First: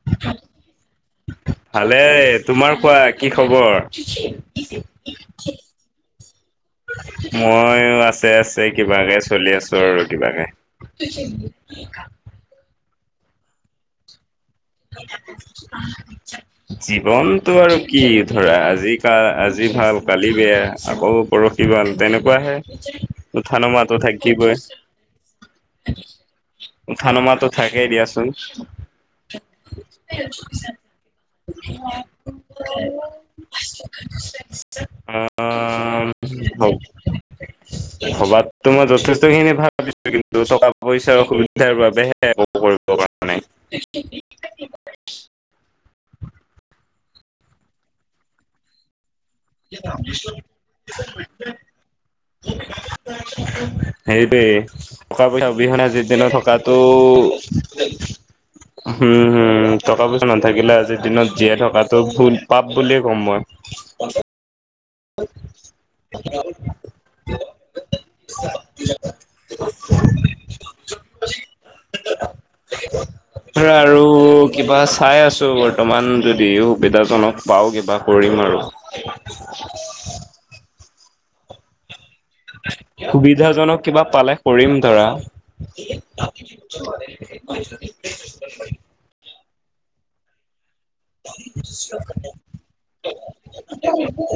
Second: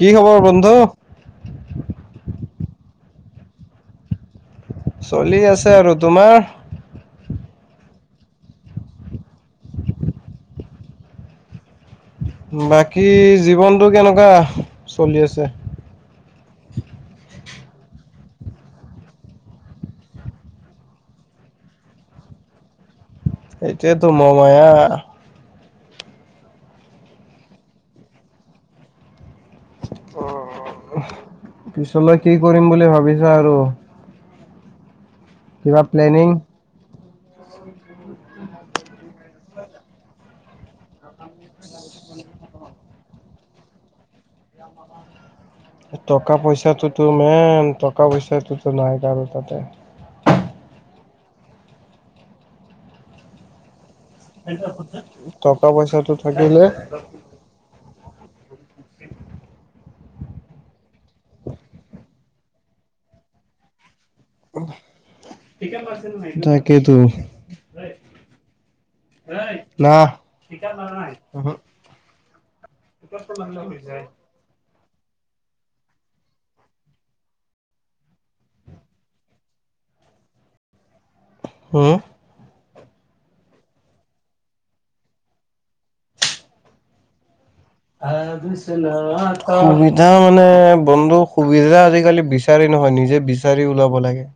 কি খবৰ বন্ধু? ভালে, তোমাৰ কোৱা? কি খবৰ? চলি আছে আৰু। তোমাৰ? মইও আছে আছে কিবাকে চলি আছো আৰু কিবাকে। বাকী জীৱনটো কেনেকুৱা চলি আছে? জীৱনটো, আৰু কি। ধৰা আজি কা আজি ভাল, কালি বেয়া আকৌ পৰহি ভাল তেনেকুৱাহে। উঠা নোমা তো এতিয়াতো থাকিবই। মমায়া উঠা নমাহ টো থাকেই দিয়াচোন। অঁ পিছলৈ কি কৰিম বুলি ভাবিছা আৰু অ কিবা হ প্লেনিং? [inaudible] ভবাততো মই যথেষ্ট খিনি ভাবিছো কিন্তু টকা পইচাৰ সুবিধাৰ বাবেহে কৰিব পৰা নাই। টকা পইচাটোতো মেন টকা পইচাটোতো নাই ত ৰােশৰ [inaudible] সেইবাবেই টকা পইচা অবিহনে আজিৰ পইচাটো দিন থাকিলে থকাতটো। হম হম টকা পইচা নাথাকিলে আজিৰ দিনত জীয়াই থকাটো ভুল পাপ বুলিয়ে ক'ম মই। [unintelligible] তাকেইতো। নাহ [inaudible] ধৰা আৰু, কিবা। চাই আছোঁ বৰ্তমান যদি সুবিধাজনক পাওঁ কিবা কৰিম আৰু। [unintelligible] হম? সুবিধাজনক কিবা পালে কৰিম ধৰা। [unintelligible] সুবিধা মানে বন্ধুৰ সুবিধা আজিকালি বিচাৰি নহয় নিজে বিচাৰি ওলাব লাগে।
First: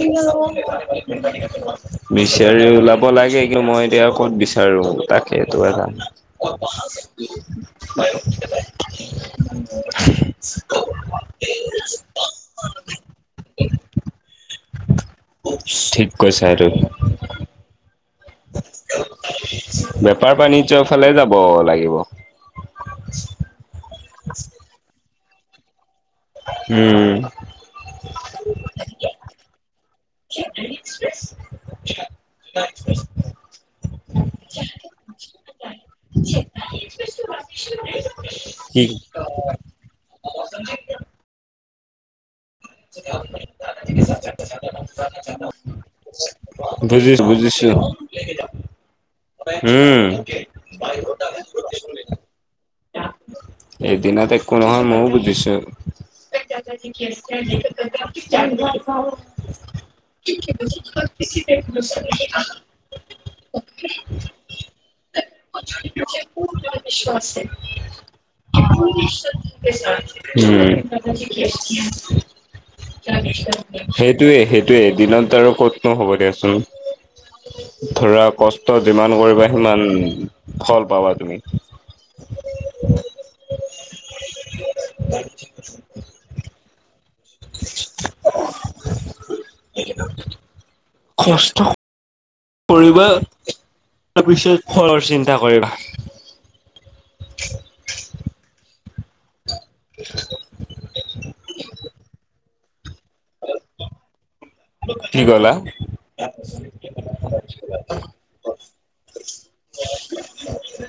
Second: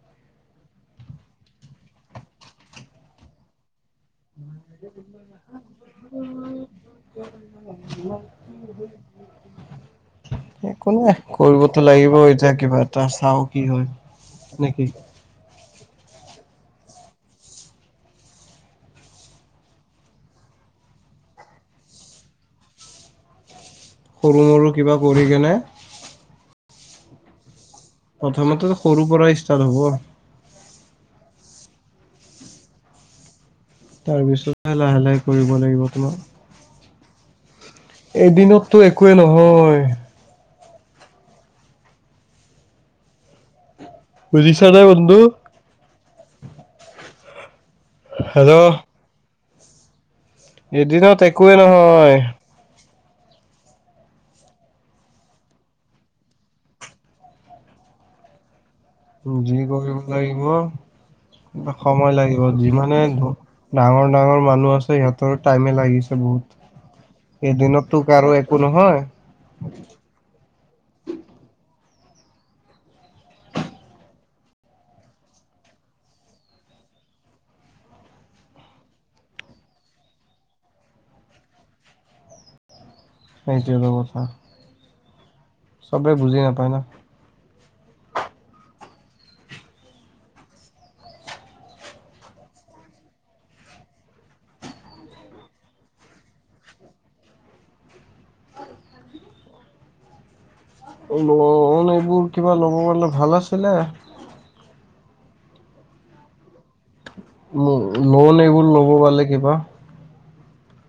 বিচাৰি ওলাব লাগে কিন্তু মই এতিয়া ক'ত বিচাৰো তাকে। [unintelligible] কোনে? কৰিবতো লাগিবই, এতিয়া কিবা এটা চাওঁ কি হয়, নেকি। ঠিক কৈছে আৰু। বেপাৰ বাণিজ্যৰ ফালে যাব লাগিব। সৰু মৰু কিবা কৰি কেনে উম। প্ৰথমতেটো সৰুৰ পৰাই ষ্টাৰ্ট হ'ব। [unintelligible] তাৰপিছতহে লাহে লাহে কৰিব লাগিব তোমাৰ। এদিনততো কি একোৱেই নহয়। বুজিছা নে বন্ধু বুজিছোঁ, বুজিছোঁ। হেল্ল'? উম। এদিনত একোৱেই নহয়। এদিনত একো নহয় ময়ও বুজিছো। [unintelligible] যি কৰিব লাগিব। সময় লাগিব যিমানে ডাঙৰ ডাঙৰ মানুহ আছে, সিহঁতৰ টাইমে লাগিছে বহুত। [unintelligible] উম এদিনতো কাৰো একো নহয় [unintelligible] সেইটোৱে, সেইটোৱে, দিনত আৰু ক'তনো হ'ব দিয়চোন। ধৰা কষ্ট যিমান কৰিবা, সিমান ফল পাবা তুমি। [unintelligible] সেইটোৱে টো কথা। [unintelligible] চবে বুজি নাপায় ন। কষ্ট কৰিবা তাৰপিছত ঘৰৰ চিন্তা কৰিবা। [unintelligible] লোন এইবোৰ কিবা ল'ব গ'লে ভাল আছিলে। কি ক'লা? লোন এইবোৰ ল'ব পাৰিলে কিবা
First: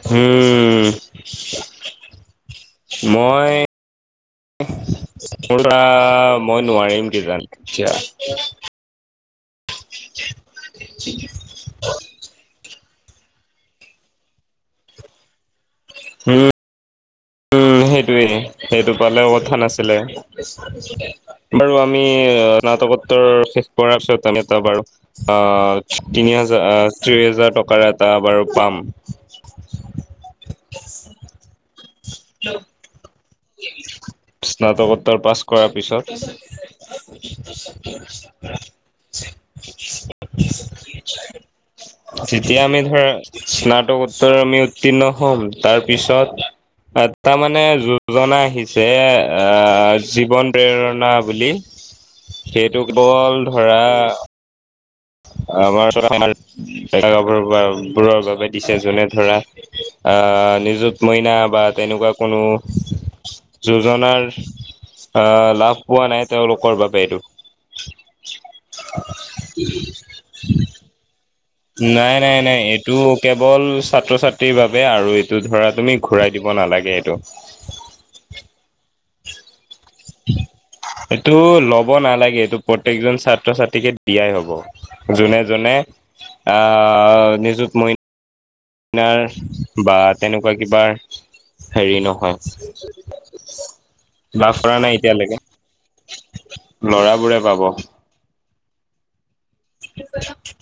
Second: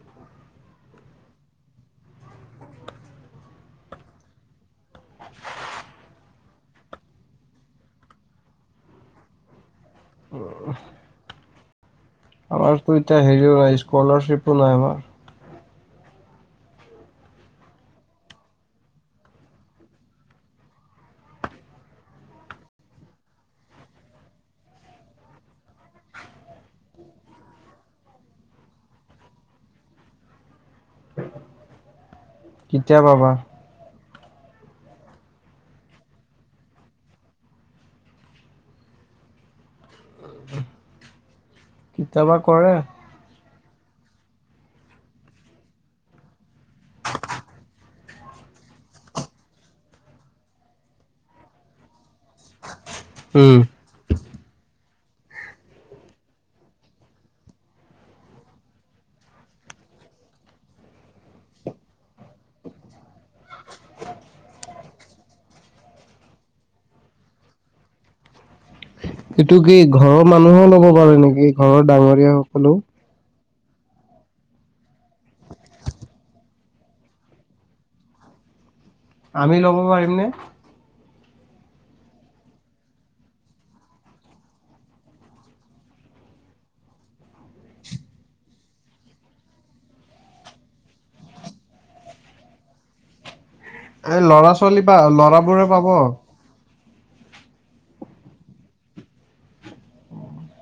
হম মই মৰা মই নোৱাৰিম কিজান এতিয়া। [unintelligible] তোৰ এতিয়া হেৰিয়ৱৰা স্কলাৰশ্বিপো নাই হোৱা। উম। সেইটোয়ে সেইটো পালেও কথা নাছিলে। বাৰু আমি [unintelligible] এটা বাৰু পাম। [unintelligible] কেতিয়া পাবা? স্নাতকোত্তৰ পাছ কৰাৰ পিছত [unintelligible] কেতিয়াবা তেতিয়া, কৰে। আমি ধৰা স্নাতকোত্তৰ আমি উত্তীৰ্ণ হ'ম তাৰ পিছত টাৰ মানে। [unintelligible] আহিছে আঁ জীৱন প্ৰেৰণা বুলি। সেইটো কেৱল উম, ধৰা আমাৰ, আমাৰবোৰৰ বাবে দিছে যোনে ধৰা অ'! নিযুত মইনা বা তেনেকুৱা কোনো যোজনাৰ আহ লাভ পোৱা নাই। তেওঁলোকৰ বাবে এইটো। সেইটো কি ঘৰৰ মানুহো ল'ব পাৰে নেকি? ঘৰৰ নাই ডাঙৰীয়া নাই নাই সকলেও? এইটো কেৱল ছাত্ৰ ছাত্ৰীৰ বাবে আৰু এইটো ধৰা তুমি ঘূৰাই দিব নালাগে এইটো। আমি ল'ব পাৰিম নে? এইটো ল'ব নালাগে। এইটো প্ৰত্যেকজন ছাত্ৰ ছাত্ৰীকে দিয়াই হ'ব। যোনে যোনে আহ নিজুত মইনা বা তেনেকুৱা কিবাৰ হেৰি নহয়। এ ল'ৰা লাভ কৰা ছোৱালী নাই বা এতিয়ালৈকে ল'ৰাবোৰে পাব। লৰাবোৰে পাব।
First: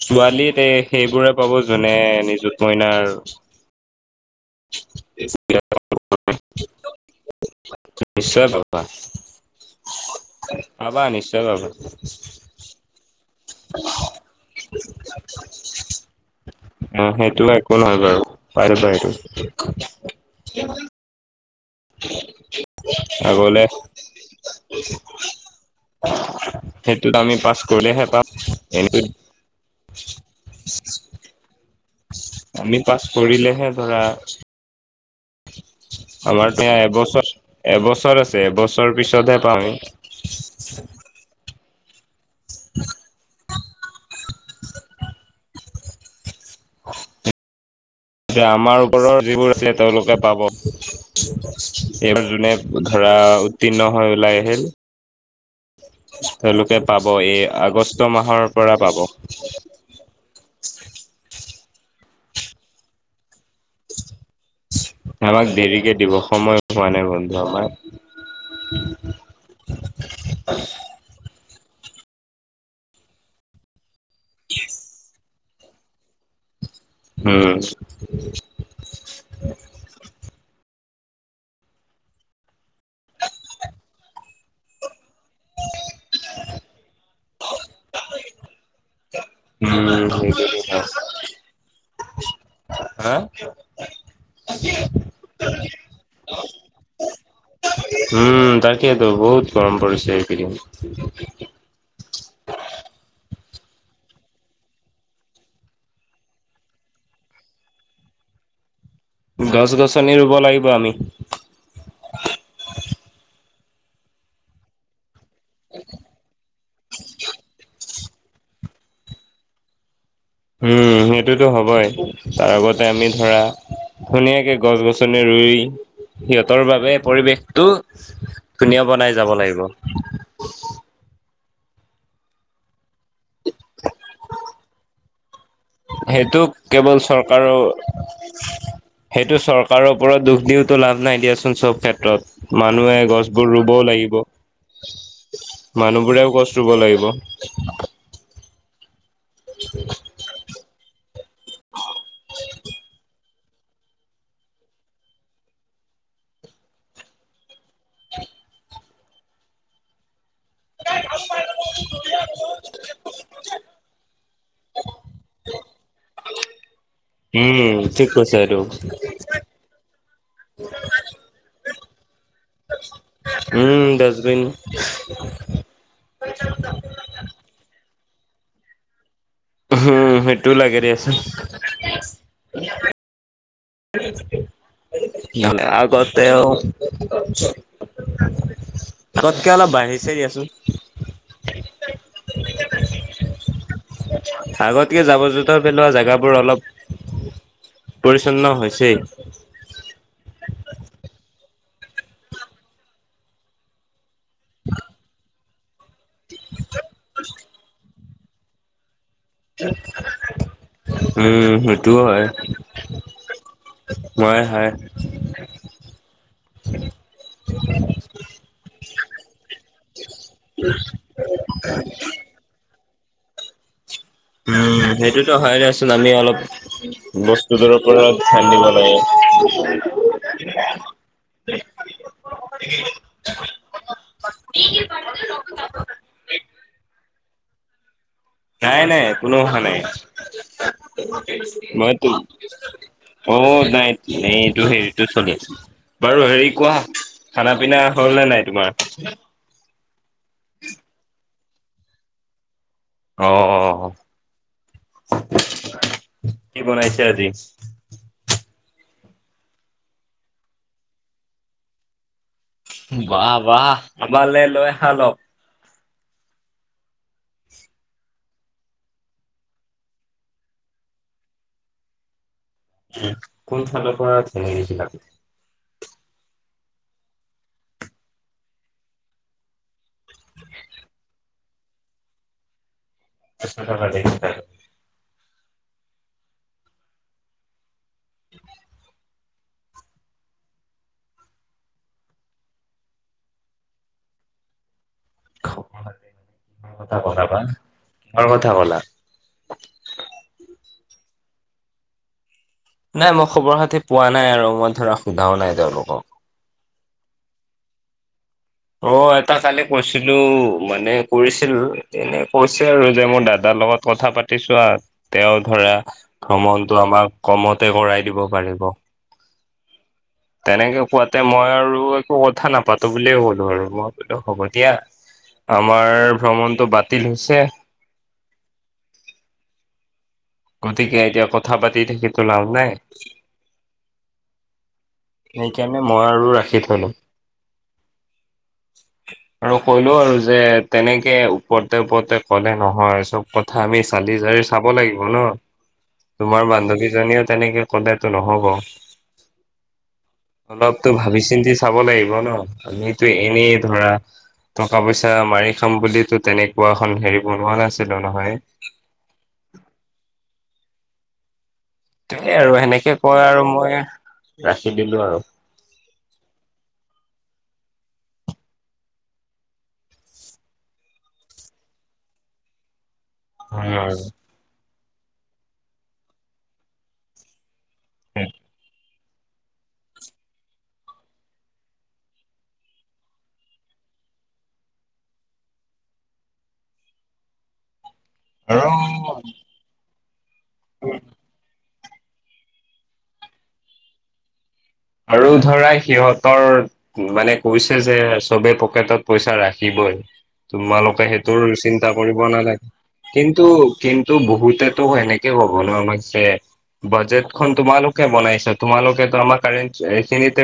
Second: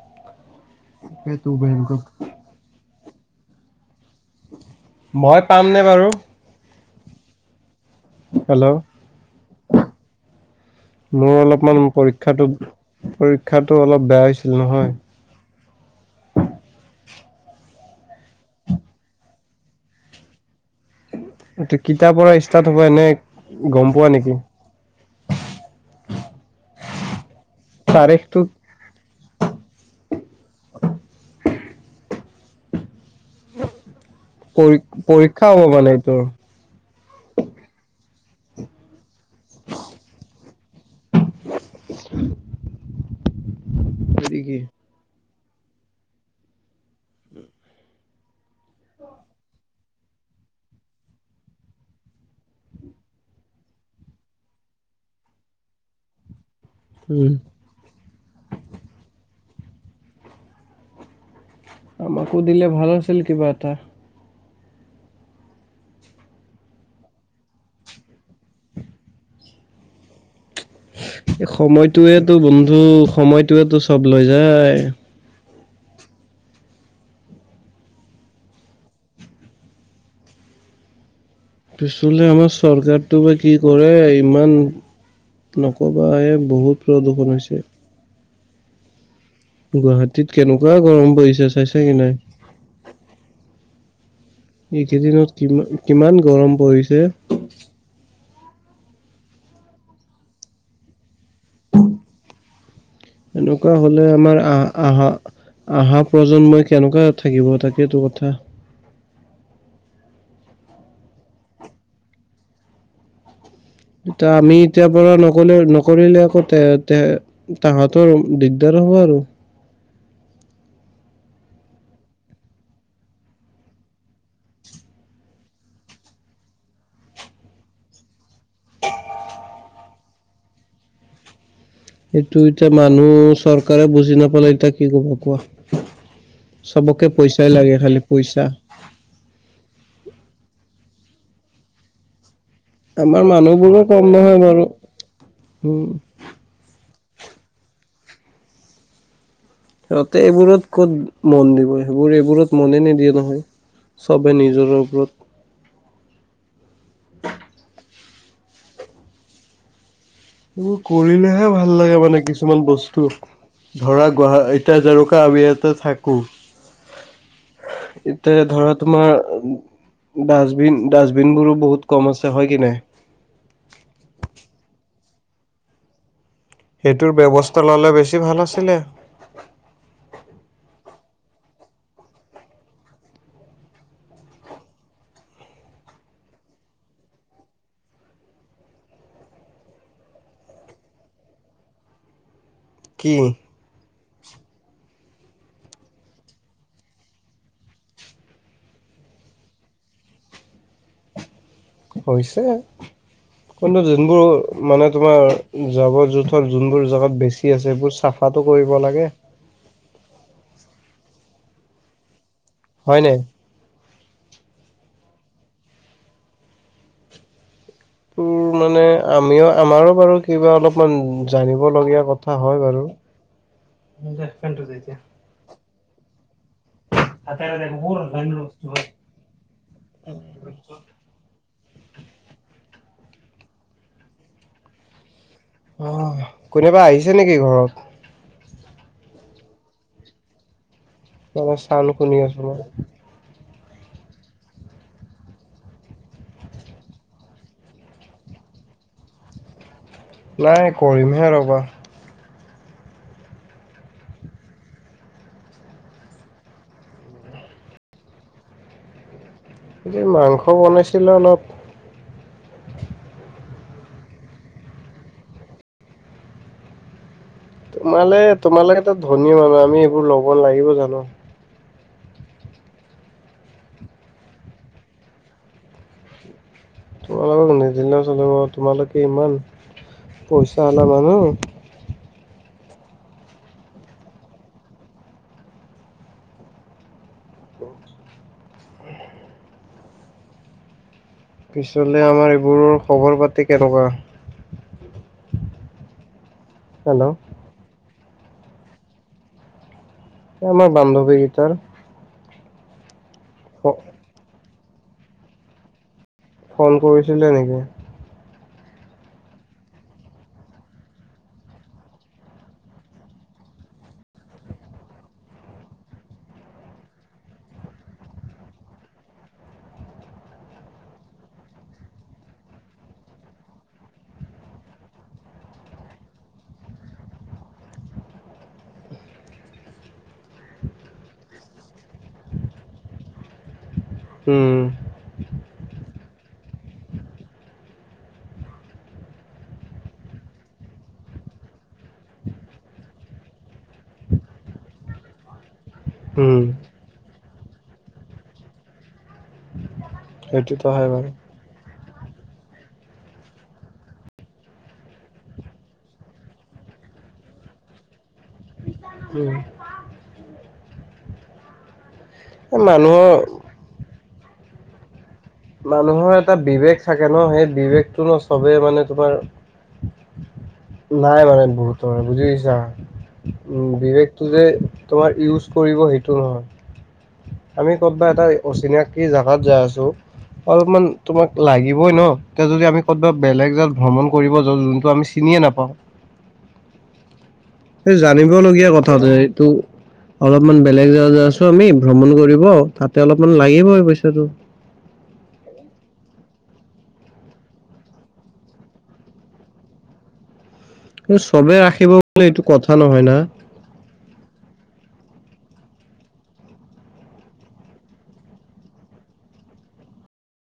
ছোৱালীত এই সেইবোৰে সেইটো পাব যোনে নিযুত মইনা আৰু [inaudible] মই পাম নে বাৰু? নিশ্চয় হেল্ল' পাবা পাবা মোৰ নিশ্চয় পাবা অলপমান পৰীক্ষাটো পৰী ক্ষাটো অলপ বেয়া হৈছিল নহয় অ সেইটো একো নহয় বাৰু পাৰিবা এইটো এইটো কেতিয়াৰ পৰা ষ্টাৰ্ট হ'ব এনে আগলে গম পোৱা নেকি? সেইটোত আমি পাছ কৰিলেহে পাম তাৰিখটো [unintelligible] আমি পাছ কৰিলেহে ধৰা [unintelligible] এইটোৰ হয় আমাৰ এতিয়া এবছৰ এবছৰ আছ ছে এবছৰ পিছতহে পাম আমি [unintelligible] [inaudible] কি কি উম যে আমাৰ ওপৰৰ যিবোৰ আছে তেওঁলোকে পাব এইবোৰ যোনে ধৰা উত্তীৰ্ণ হৈ ওলাই আহিল [inaudible] তেওঁলোকে পাব উম এই আগষ্ আগষ্ট মাহৰ পৰা পাব আমাকো দিলে ভাল আছিল কিবা এটা আমাক দেৰিকে দিব সময় হোৱা নাই বন্ধু আমাৰ [unintelligible] এ সময়টোৱেটো বন্ধু সময়টোৱেতো চব লৈ যায় [unintelligible] পিছলে আমাৰ চৰকাৰটো বা কি কৰে ইমান নকবা এ বহুত প্ৰদূষণ হৈছে। গুৱাহাটীত উম কেনেকুৱা গৰম পৰিছে চাইছে কি নাই। হা? এইকেইদিনত কিমান কিমান গৰম পৰিছে। উম তাকেইতো বহুত গৰম পৰিছে এইকেইদিন। এনেকুৱা হলে আমাৰ আহ আহা। অহা প্ৰজন্মই কেনেকুৱা থাকিব তাকেটো কথা। গছ গছনি ৰুব লাগিব আমি। ইতা আমি এতিয়াৰ পৰা নকলে নকৰিলে আকৌ তে তে তাহত তৰ দিগদাৰ হ'ব আৰু। উম সেইটোতো হবই তাৰ আগতে আমি ধৰা ধুনীয়াকে গছ-গছনি ৰু ৰুই সিহঁতৰ বাবে পৰিৱেশটো ধুনীয়া বনাই যাব লাগিব। [inaudible] সেইটো এতিয়া মানুহ চৰকাৰে বুজি নাপালে এতিয়া কি ক'বা কোৱা? সেইটো কেৱল চবকে পইচাই লাগে চৰকাৰৰ খালি পইচা সেইটো চৰকাৰৰ ওৰত দুখ দিওতো লাভ নাই দিয়াচোন চব ক্ষেত্ৰত। মানুহে আমাৰ গছবোৰ ৰুব মানুহবোৰো কম লাগিব। নহয় বাৰু উম মানুহবোৰেও গছ ৰুব লাগিব। [inaudible] ৰতে এইবোৰত ক'ত মন দিব, সেইবোৰ এইবোৰত মনে নিদিয়ে নহয়, চবে নিজৰ ওপৰত এইবোৰ কৰিলেহে ভাল লাগে মানে কিছুমান বস্তু। ধৰা গুৱা এতিয়া জৰকা, আমি ইয়াতে থাকো। উম, ঠিক কৈছা এতিয়া এইটো। ধৰা, তোমাৰ ডাষ্টবিন ডাষ্টবিনবোৰো বহুত কম আছে হয় কি নাই। উম, ডাষ্টবিন। সেইটোৰ ব্যৱস্থা ল'লে, বেছি ভাল আছিলে। উম, সেইটো [unintelligible] [unintelligible] নে আগতেও। আগতকে, অলপ বাঢ়িছে দিয়াচোন। কি? আগতকে জাৱৰ জোথৰ পেলোৱা জাগাবোৰ অলপ, পৰিষ্ক বিচ্ছন্ন হৈছে। হৈছে কিন্তু যোনবোৰ মানে তোমাৰ জাৱৰ জোথৰ যোনবোৰ জাগাত বেছি আছে, সেইবোৰ চাফাটো কৰিব লাগে। উম, সেইটোও হয়। হয় নাই? মই, হয়। উ। মানে আমিও আমাৰো বাৰু কিবা অলপমান জানিব লগগীয়া কথা হয় বাৰু। উম, সেইটোতো হয় নচোন। আমি অলপ, বস্তুটোৰ ওপৰত ধ্যান দিব লাগে। হয়। [unintelligible] [unintelligible] অ', কোনোবা আহিছে নেকি ঘৰত? নাই নাই কোনো অহা নাই। মানে চাউণ্ড শুনি আছো মই। অ', নাই হেৰি-হেৰিটো চলি আছে। বাৰু হেৰি কোৱা খানা পিনা হ'ল নে নাই তোমাৰ? নাই কৰিমহে ৰ'বা আহ অ'। কি বনাইছে আজি? এ মাংস বনাইছিলো অলপ। বাহ, বাহ, আমালে লৈ আহা অলপ। তোমালে তোমালোকেতো ধুনীয়া হ'বা, আমি এইবোৰ ল'ব লাগিব জানো? উম, কোন ফালৰ পৰা ধনী হৈছিলা? তোমালোকক নিদিলেও চলিব, তোমালোকে ইমান পইচা [unintelligible] মানুহ। একাৰ দেখ [unintelligible] পিছলে, আমাৰ এইবোৰৰ খবৰ পাতি কেনেকুৱা? ব কি কথা হেল্ল' কলা বা কাৰ কথা ক'লা? আমাৰ বান্ধৱী গীতাৰ নাই মই খবৰ খাতি পোৱা নাই আৰু মই ধৰা সোধাও নাই তেওঁলোকক। ফোন কৰিছিলে নেকি? অ', এটা কালি কৈছিলো। মানে কৰিছিল, এনে কৈছে আৰু যে মোৰ দাদা লগত কথা পাতি ছোৱা, তেওঁ ধৰা ভ্ৰমণটো আমাক কমতে কৰাই দিব পাৰে। ক [unintelligible] তেনেকে কোৱাতে মই আৰু একো কথা নাপাতো বুলিয়ে ক'লো, আৰু মই বোলো হ'ব দিয়া। আমাৰ ভ্ৰমণটো বাতিল হৈছে। [inaudible] গতিকে এতিয়া কথা পাতি থাকি তো লাভ নাই। উম। সেইকাৰণে, মই আৰু ৰাখি থ'লো। [inaudible] আৰু কৰিলো আৰু যে তেনেকে ওপৰতে ওপৰতে ক'লে নহয় চব কথা আমি চালি দিযাৰি চাব লাগিব ন। উম তোমাৰ বান্ধৱীজনীয়েও তেনেকে কলেতো নহ'ব। সেইটোতো হয় অলপতো বাৰু ভাবি চিন্তি চাব লাগিব ন আমিতো এনেই ধৰা টকা পইচা মাৰি খাম বুলিলিতো, তেনেকুৱা এখন হেৰি বনোৱা নাছিলো নহয়। [inaudible] তাকে আৰু এই সেনেকে মানুহৰ কয় আৰু মই ৰাখি দিলো আৰু। মানুহৰ এটা বিবেক থাকে ন। সেই বিবেকটো ন, চবেই মানে তোমাৰ নাই মানে বহুতৰ বুজি পাইছা হয় উ বিবেকটো যে তোমাৰ ইউজ কৰিব সেইটো নহয়। আমি ক'তবা এটা আৰু অচিনাকি জোগাত যাই আছো অলপমান তোমাক লাগিবই ন এতিয়া যদি আমি ক'বা বেলেগ জাত ভ্ৰমণ কৰিব য যোনটো আমি নিয়ে নাপাওঁ। এই জানিব লগগীয়া কথা যে এইটো অলপমান বেলেগ জেগা যায় আছো আমি ভ্ৰমণ কৰিব তাতে অলপমান লাগিবই পইচাটো। আৰু ধৰা সিহঁতৰ মানে কৈছে যে চবে পকেটত পইচা ৰাখিব হয়। তোমালোকে কিন্তু সেইটোৰ চবে ৰাখিব চিন্তা বোলে কৰিব এইটো কথা নালাগে। নহয় না কিন্তু কিন্তু বহুতেতো সেনেকে কিয় ক'ব নো আমাক যে বাজেটখনন তোমালোকে বনাইছা। তোমালোকেতো আমাক এইখিনিতে